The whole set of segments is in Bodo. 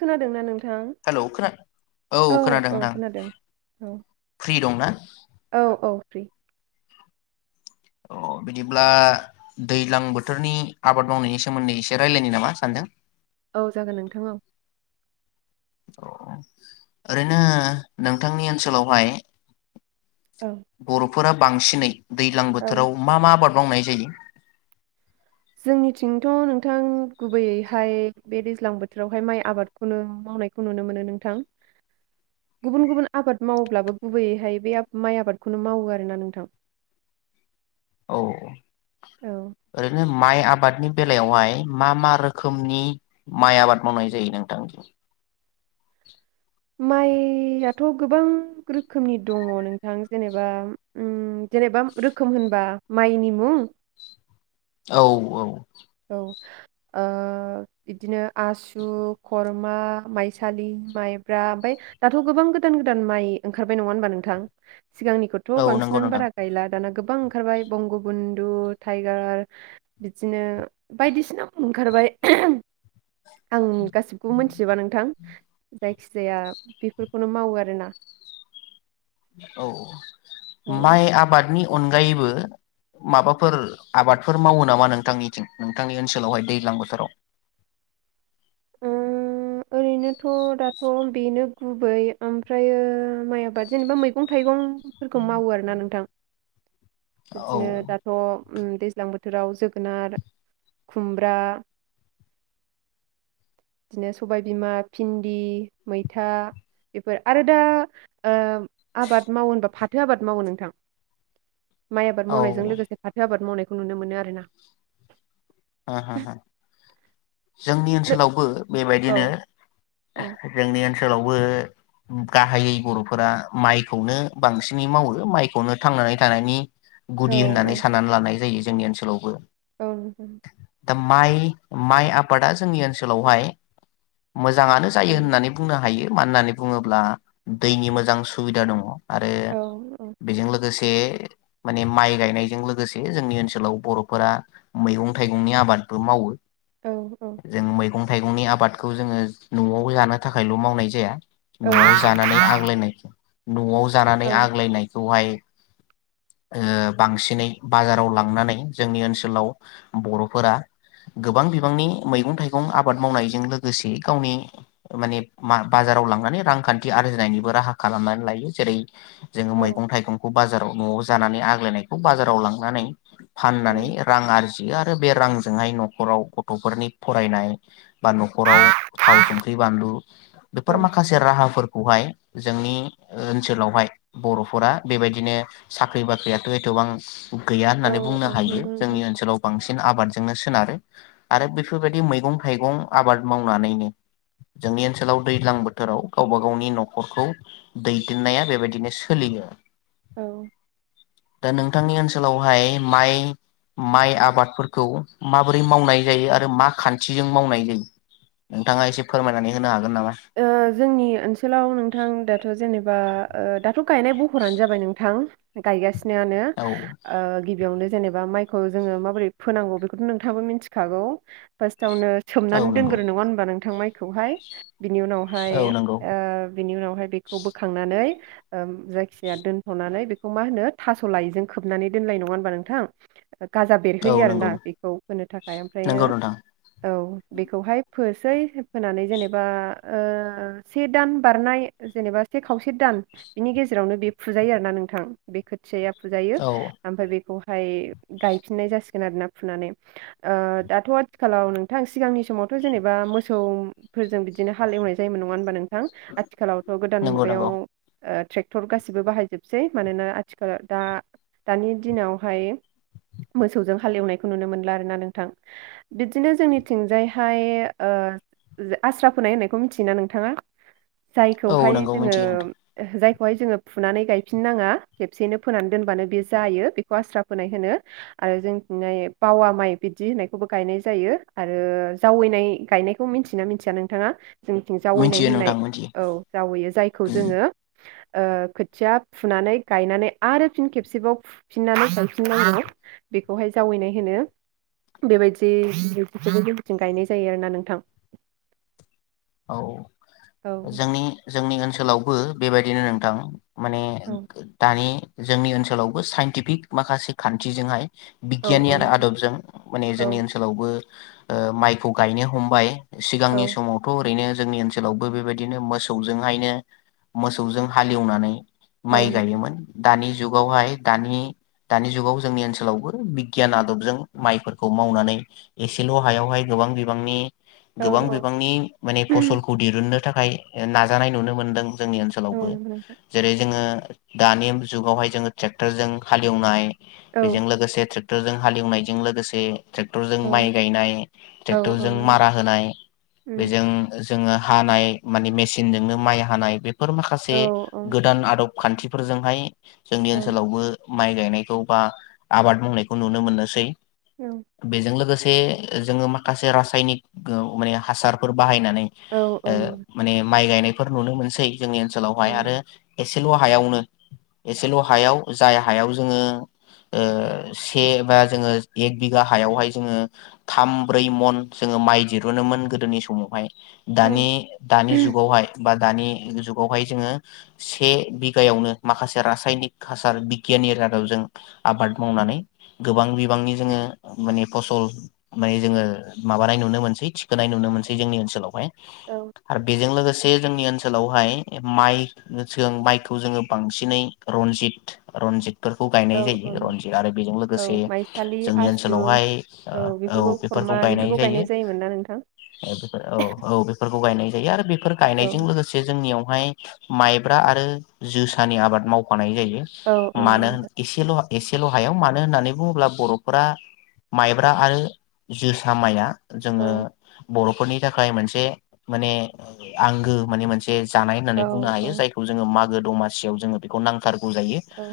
खोनादोंना नोंथां हेलौ खोना औ खोनादों औ नोंथां खोनादों औ फ्रि दंना औ औ फ्रि। अ बिदिब्ला दैलां बोथोरनि आबाद मावनायनि सोमोन्दै एसे रायलायनो नामा सानजों? औ जागोन नोंथां औ। अ ओरैनो नोंथांनि ओनसोलावहाय औ बर' फोरा बांसिनै दैलां औ बोथोराव मा मा आबाद मावनाय जायो? जोंनिथिंथ नोंथां गुबैयैहाय बे दैज्लां बोथोरावहाय माइ आबादखौनो मावनायखौ नुनो मोनो नोंथां। गुबुन गुबुन आबाद मावोब्लाबो गुबैयैहाय बे आब माइ आबादखौनो मावो आरोना नोंथां। औ ओै औ ओरैनो माइ आबादनि बेलायावहाय मा मा रोखोमनि माइ आबाद मावनाय जायो नोंथां? माइयाथ गोबां रोखोमनि दङ नोंथां जेनेबा उम जेनेबा रोखोम होनबा माइनि मुं औ औ। औ ओ बिब्दिनो आसु, खरमा, माइसालि, माइब्रा ओमफफ्राय दाथ गोबां गोदान गोदान माइ ओंखारबाय नङा होनबा नोंथां? सिगांनिखौथ औ नंगौ बांसिनानो नोंथां बारा गायला दाना गोब बां ओंखारबाय बंगबन्धु टाइगार बिदिनो बायदिसिना ओंखारबाय आं गासिबखौबो मिथिजोबा नोंथां जायखिजाया बेफोरखौनो मावो आरो ना औ माइ आबादनि अनगायैबो माबाफोर आबादफोर मावो नामा नोंथांनिथिं नोंथांनि ओनसोलावहाय दैज्लां बोथोराव उम, ओरैनोथ दाथ बेनो गुबै ओमफ्रायो माइ आबाद जेनेबा मैगं थाइगं फोरखौ मावो आरोना नोंथां औ बिदिनो दाथ दैज्लां बोथोराव जोगोनार खुमब्रा बिदिनो सबायबिमा भिन्दि मैथा बेफोर आरो दा ओ आबाद मावो होनबा फाथो आबाद मावो नोंथां माइ औ आबाद मावनायजों हो लोगोसे फाथो आबाद मावनायखौ खौ नुनो मोनो आरोना आहाहा जोंनि नो ओनसोलावबो औ बेबायदिनो औ [unintelligible] ओनसोलावबो गाहायै बर'फोरा माइखौनो बांसिनै मावो माइखौनो थांनानै थानायनि औ गुदि होननानै साननानै लानाय जायो जोंनि ओनसोलावबो औ दा माइ माइ आबादा जोंनि ओनसोलावहाय मोजाङानो जायो होननानै बुंनो हायो मानो होननानै बुङोब्ला दैनि मोजां सुबिदा दङ आरो औ औ बेजों लोगोसे बे माने माइ गायनायजों लोगोसे जोंनि ओनसोलाव बर'फोरा मैगं थाइगंनि आबादबो मावो। औ जों मैगं थाइगंनि आबादखौ जोङो न'आव जानो थाखायल' मावनाय जाया। औ न'आव जानानै आंग्लायनाय नआव जानानै आग्लायनाय खौहाय आ बांसिनै बाजाराव लांनानै जोंनि ओनसोलाव बर'फोरा गोबां बिबांनि मैगं थाइगं आबाद मावनायजों लोगोसे गावनि माने बाजाराव लांनानै रांखान्थि आरजिनायनिबो राहा खालामनानै लायो। जेरै जोङो मैगं थाइगंखौ बाजाराव न'आव जानानै आग्लायनायखौ बाजाराव लांनानै फाननानै रां आरजि जियो आरो बे रांजोंहाय न'खराव गथ'फोरनि फरायनाय बा न'खराव थाव संख्रि बानलु औ बेफोर माखासे राहाफोर खौहाय जोंनि ओनसोलावहाय बर'फोरा बेबायदिनो साख्रि बाख्रियाथ' एथबां गैया औ होननानै बुंनो औ हायो नंगौ नोंथां जोंनि ओनसोलाव बांसिन आबादजोंनो सोनारो आरो बेफोरबायदि मैगं थाइगं आबाद मावनानैनो जोंनि ओनसोलाव दैज्लां बोथोराव गावबा गावनि न'खरखौ दैदेननाया बेबायदिनो सोलियो। औ दा नोंथांनि ओनसोलावहाय माइ माइ आ बादफोरखौ माबोरै मावनाय जायो आरो मा खान्थिजों मावनाय जायो नोंथाङा एसे फोरमायनानै होनो हागोन नामा ओ जोंनि ओनसोलाव नोंथां दाथ' जेनेबा ओ दाथ' गायनाय बहरानो जाबाय नोंथां गायगा सिनानो औ ओ गिबियावनो जेनेबा माइखौ जोङो माबोरै फोनांगौ बेखौथ' नोंथाङाबो मिथिखागौ फार्स्ट सायावनो औ सोमनानै नंगौ दोनग्रो नङा होनोमबा नोंथां माइ खौहाय बिनि उनावहाय औ नंगौ आ बिनि उनावहाय बेखौ बोखांनानै ओम जायखिया दोनथ'नानै बेखौ मा होनो थास' लायिजों खोबनानै दोनलनाय नङा होनबा नोंथां गाजा औ बेरहोयो आरो नंगौ ना बेखौ होनो थाखाय ओमफ्रायो नंगौ नोंथां औ बेखौहाय फोसै फोनानै जेने बा ओ से दान बारनाय जेनेबा से खावसे दान बिनि गेजेरावनो बे फुजायो आरो ना नोंथां बे खोथिया फुजायो औ ओमफ्राय बेखौ ओमफ्राय गायफिननाय जासिगोन आरो ना फुनानै ओ दाथ' आथिखालाव नोंथां सिगांनि समावथ' जेनेबा मोसौ फोरजों बिदि हालेवनाय जायोमोन नङा होमबा नों थां आथिखालावथ' गोदान नंगौ नंगौ मुगायाव ट्रेक्टर गासिबो बाहायजोबसै मानोना आथिखालाव दा दानि दिनावहाय मोसौजों हालेवनायखौ नुनो मोनला आरोना नोंथां बिदिनो जोंनिथिंजायहाय आस्रा फोनाय होननायखौ मिथियोना नोंथाङा औ जायखौहाय नंगौ जोङो मिथियो नोंथां जाय बेखौहाय जोङो फुनानै गायफिन नाङा खेबसेैनो फोनानै दोनबानो बे जायो बेखौ आस्रा फोनाय होनो आरो जोंनाय बावा माइ बिदि होननायखौबो गायनाय जायो आरो जावैनाय गायनायखौ मिथि [unintelligible] मिथिया नोंथाङा जोंनिथिं जावैनाय मिथियो होननाय नोंथां मिथियो औ जावैयो जायखौ उम जोङो ओ खोथिया फुनानै गायनानै आरो फिन खेबसेबाव फुफिननानै गायफिननांगौ बेखौहाय जावैनाय होनो बेबायदि बिथिं गायनाय जायो आरोना नोंथां औ औ जोंनि जोंनि ओनसो आथिखालावबो बेबायदिनो नोंथां माने औ दानि जोंनि ओनसोलावबो साइन्टिफिक माखासे खान्थिजोंहाय औ बिगियाननि औ आरो नोंथां आदबजों माने औ जोंनि ओनसोलावबो ओ माइखौ गायनो हमबाय औ सिगांनि समाव ओरैनो जोंनि ओनसोलावबो बेबायदिनो मोसौजोंहायनो मोसौजों हाले एवनानै औ माइ नोंथां गायोमोन दानि जुगावहाय दानि दानि जुगाव जोंनि ओनसोलावबो बिगियान आदबजों माइफोरखौ मावनानै एसेल' हायावहाय गोबां बिबांनि औ गोबां बिबांनि माने फसलखौ दिरुन नो थाखाय नाजानाय नुनो मोनदों जोंनि ओनसोलावबो औ नंगौ नोंथां जेरै जोङो दानि जुगावहाय जोङो ट्रेक्टरजों हालेवनाय औ बेजों लोगोसे ट्रे क्टरजों हाले एवनायजों लोगोसे ट्रेक्टरजों औ माइ गायनाय औ औ ट्रेक्टरजों नंगौ मारा होनाय नोंथां बेजों जोङो हानाय मानि मेसिनजोंनो माइ हानाय बे फोर माखासे औ गोदान आदब खान्थिफोरजोंहाय जोंनि औ ओनसोलावबो माइ गायनायखौ बा आबाद मावनायखौ नुनो मोननोसै बेजों लोगोसे बे जोङो माखासे रासायनिक माने हासार फोर बाहायनानै ओ औ नंगौ औ माने माइ गायनाय फोर नुनो मोनसै जोंनि ओनसोलावहाय आरो एसेल' हायावनो एसेल' हायाव जाय हायाव जोङो ओ से बा जोङो एक बिघा हायावहाय जोङो थाम ब्रै मन जोङो माइ दिरुनोमोन गोदोनि स मावहाय दानि दानि जुगावहाय बा दानि जुगावहाय जोङो से बिगायावनो माखासे रासायनिक हासार बिगियानारि आदबजों आबाद मावनानै गोबां बिबांनि जोङो माने फसल माने जोङो माबानाय नुनो मोनसै थिखोनाय नुनो मोनसै जोंनि ओनसोलावहाय आरो बेजों लोगोसे जोंनि ओन सोलावहाय माइ जों माइखौ जोङो बांसिनै रनजित-रनजित बेफोरखौ औ गायनाय औ जायो रनजित आरो बेजों लोगोसे औ माइसालि जोंनि आसु ओनसोलावहाय ओ औ बेफोरखौ गायनाय जायो औ औ बेफोरखौ गायनाय जायो आरो बेफोर औ गायनायजों लोगोसे जोंनियाव ओमफ्राय माइब्रा आरो जोसानि आबाद मावफानाय जायो। औ औ नंगौ मानो नोंथां एसेल' [unintelligible] एसेल' हायाव मानो होननानै बुङोब्ला बर'फोरा माइब्रा आरो जोसा माइया औ जोङो बर'फोरनि थाखाय मोनसे माने आंगो माने मोनसे बे जानाय होननानै औ बुंनो हायो औ जायखौ जोङो मा गो दमासियाव जोंनो बेखौ नांथारगोै गौ जायो औ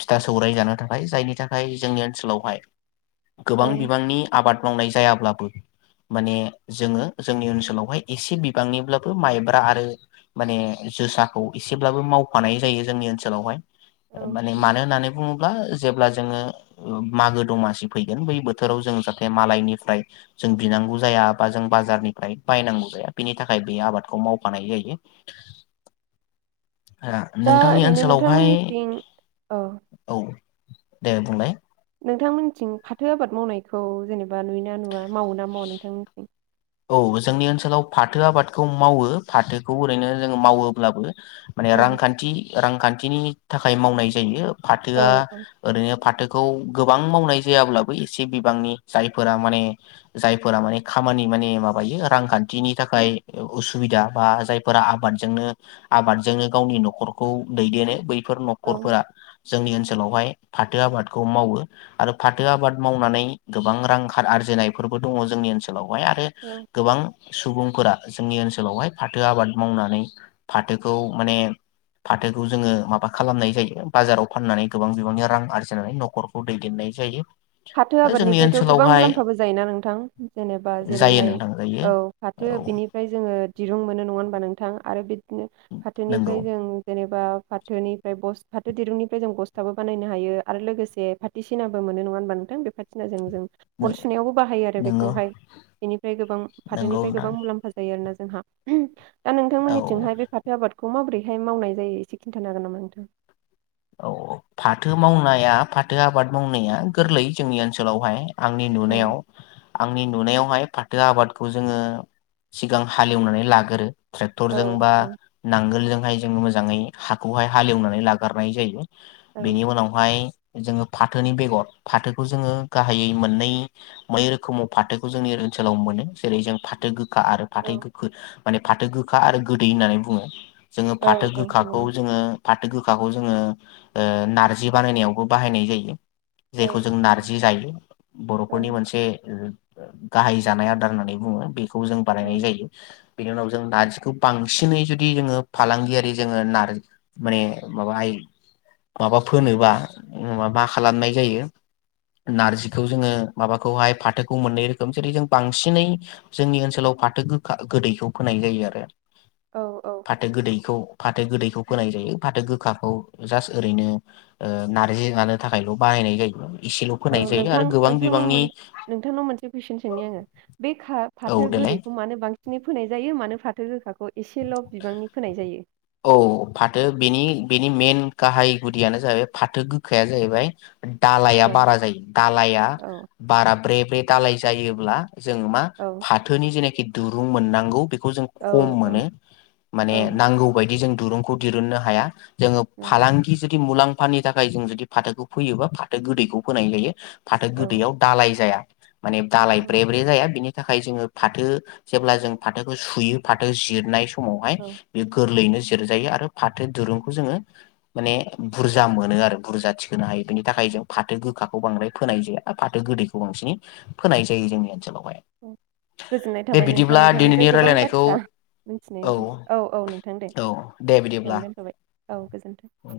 फिथा सौराइ जानो थाखाय जायनि थाखाय जोंनि ओनसोलावहाय गोबां औ बिबांनि आबाद मावनाय जायाब्लाबो माने जोङो जोंनि ओनसोलावहाय एसे बिबांनिब्लाबो माइब्रा आरो माने जोसाखौ एसेब्लाबो मावफानाय जायो जोंनि ओनसोलावहाय माने औ मानो होनानै बुं जेब्ला जोङो मागो दमासि फैगोन बै बोथोराव जाहाथे जों मालनिफ्राय बिनांगौ जाया जाया बा जों बारनिफ्राय बायनांगौ जाया बिनि थाखाय बे आबादखौ मावफानाय जायो दा नोंथांनि ओरैनो ओनसोलावहाय नोंथांमोननिथिं औ औ दे बुंलाय नोंथांमोननिथिं फाथो आबाद मावनायखौ जेनेबा नुयोना नुवा मावो ना मावा नोंथांमोननिथिं औ जोंनि ओनसोलाव फाथो आबादखौ मावो फाथोखौ ओरैनो जोङो मावोब्लाबो माने औ रांखान्थि रांखान्थिनि थाखाय मावनाय जायो औ फाथोआ औ ओरैनो फाथो गोबां मावनाय जायाब्लाबो एसे बिबांनि जायफोरा माने जायफोरा माने खामानि माने माबायो रांखान्थिनि थाखाय असुबिदा बा जायफोरा आबादजोंनो आबादजोंनो गावनि न'खरखौ दैदेनो ब फोर औ न'खरफोरा जोंनि ओनसोलावहाय फाथो आबादखौ मावो आरो फाथो आबाद मावनानै गोबां रां आरजिनायफोरबो दङ जोंनि ओनसोलाव हाय आरो औ गोबां सुबुंफोरा जोंनि ओनसोलावहाय फाथो आबाद मावनानै फाथोखौ माने फाथोखौ जोङो माबा खालामनाय जायो बाजाराव फाननानै गोबां बिबांनि रां आरजिनानै न'खरखौ दैदेननाय जायो फाथो दा जोंनि आबादनिफ्रायथ' गोबां ओनसोलावहाय मुलाम्फाबो जायोना नोंथां जेनेबा बा जायो जेरैहाय नोंथां जायो औ फाथो औ बिनिफ्राय जोङो दिरुं मोनो नङा होनबा नोंथां आरो बे बिदिनो नंगौ फाथोनिफ्राय जों जेनेबा फाथोनिफ्राय फाथो दिरुंनिफ्राय जों बसथाबो बानायनो हायो आरो लोगोसे फाथथिसिनाबो मोनो नङा होनबा दों बे फाथो सिनाजों जों अर सुनायावबो बाहायो आरो नोंगौ बेखौहाय बेनिफ्राय गोबां नंगौ फाथोनिफ्राय नोंथां गोबां मुलाम्फा जायो आरो ना जोंहा दा औ नोंथांमोननिथिंहाय बे फाथो आबाद बेखौ माबोरैहाय मावनाय जायो एसे खिन्थानो हागोन नामा नोंथाङा? औ औ फाथो मावनाया फाथो आबाद मावनाया गोरलै जोंनि ओनसोलावहाय। आंनि औ नुनायाव आंनि नुनायाव हाय फाथो आबादखौ जोङो सिगां हालेवनानै लागोरो। औ ट्रेक्टरजों बा औ नांगोलजोंहाय। जोङो मोजाङै हाखौहाय हालेवनानै लागोर नाय जायो। औ बेनि उनावहाय जोङो फाथोनि बेगर फाथोखौ जोङो गाहायै मोननै बै रोखोमाव फाथोखौ जोंनि ओनसोलाव मोनो जेरै जों फाथो गो गोखा आरो फाथो गोखो माने फाथो गोखा आरो गोदै होननानै बुङो। जोङो औ फाथो औ गोखाखौ नंगौ जोङो फाथो गोखा जों ओ नार्जि बानायनायावबो बाहायनाय जायो। जेखौ जों औ नारजि जायो बर'फोरनि औ मोनसे ओम गाहाय जानाय आदार होननानै बुङो बे बेखौ जों बानायनाय औ जायो। बेनि उनाव जों नार्जिखौ बांसिनै जुदि जोङो फालांगियारि जोङो नारजि माने माबाहाय माबा फोनोबा मा खालामनाय जायो नारजिखौ जोङो माबाखौहाय फाथोखौ मोननै रोखोम जेरै जों बांसिनै जोंनि ओनसोलाव फाथो खा गोदैखौ फोनाय जायो आरो। औ औ फाथो गोदैखौ फाथो गोदैखौ औ फोनाय जायो। गोखाखौ जास्ट ओरैनो नारजि जानो थाखायल' बाहायनाय जायो। एसेल' औ फोनाय जायो नोंथां आरो गोबां नोंथांनाव बिबांनि नोंथांनाव मोनसे कुइसन सोंनि आङो बे औ फाथो देलाय गोदैखौ मानो बांसिनै फोनाय जायो मानो फा [unintelligible] खौ एसेल' बिबांनि फोनाय जायो? औ फाथो बेनि बेनि मेन गाहाय गुदियानो जाहैबाय फाथो गोखाया जाहैबाय। दालाया औ बारा जायो दालाया औ बारा ब्रे बे दालाय जायोब्ला जोंङो मा औ फाथोनि जेनाखि दिरुं मोननांगौ बे बेखौ जों औ खम औ मोनो औ माने नांगौ जों दुरुंखौ दिहोननो हाया। जोङो फालांगि जुदि मुलाम्फानि थाखाय जों जुदि फाथोखौ फैयोबा फाथो गोदैखौ फोनाय जायो। फाथो औ गोदैयाव दालाय जाया। माने दालाय औ ब्रे ब्रे जाया बिनि थाखाय जोङो फाथो जेब्ला जों फाथोखौ सुयो फाथो जिरनाय समावहाय औ गोरलैनो जिरजायो आरो फाथो दिरुंखौ जोङो माने बुरजा मोनो आरो बुरजा थिखोनो हायो बेनि थाखाय जों फाथो गोखाखौ बांद्राय फोनाय जायो आरो फाथो गोदैखौ बांसिनै फोनाय जायो जोंनि ओनसोलाव गोजोननाय थाबाय नोंथां नोंथांनिफ्राय दिनैनि गोबां रायलायनायखौ बाथ्रा मिथिनायनि थाखाय औ औ नोंथां थां दे औ दे बिदिब्ला एसेयावनो दोनथ'बाय औ गोजोनथों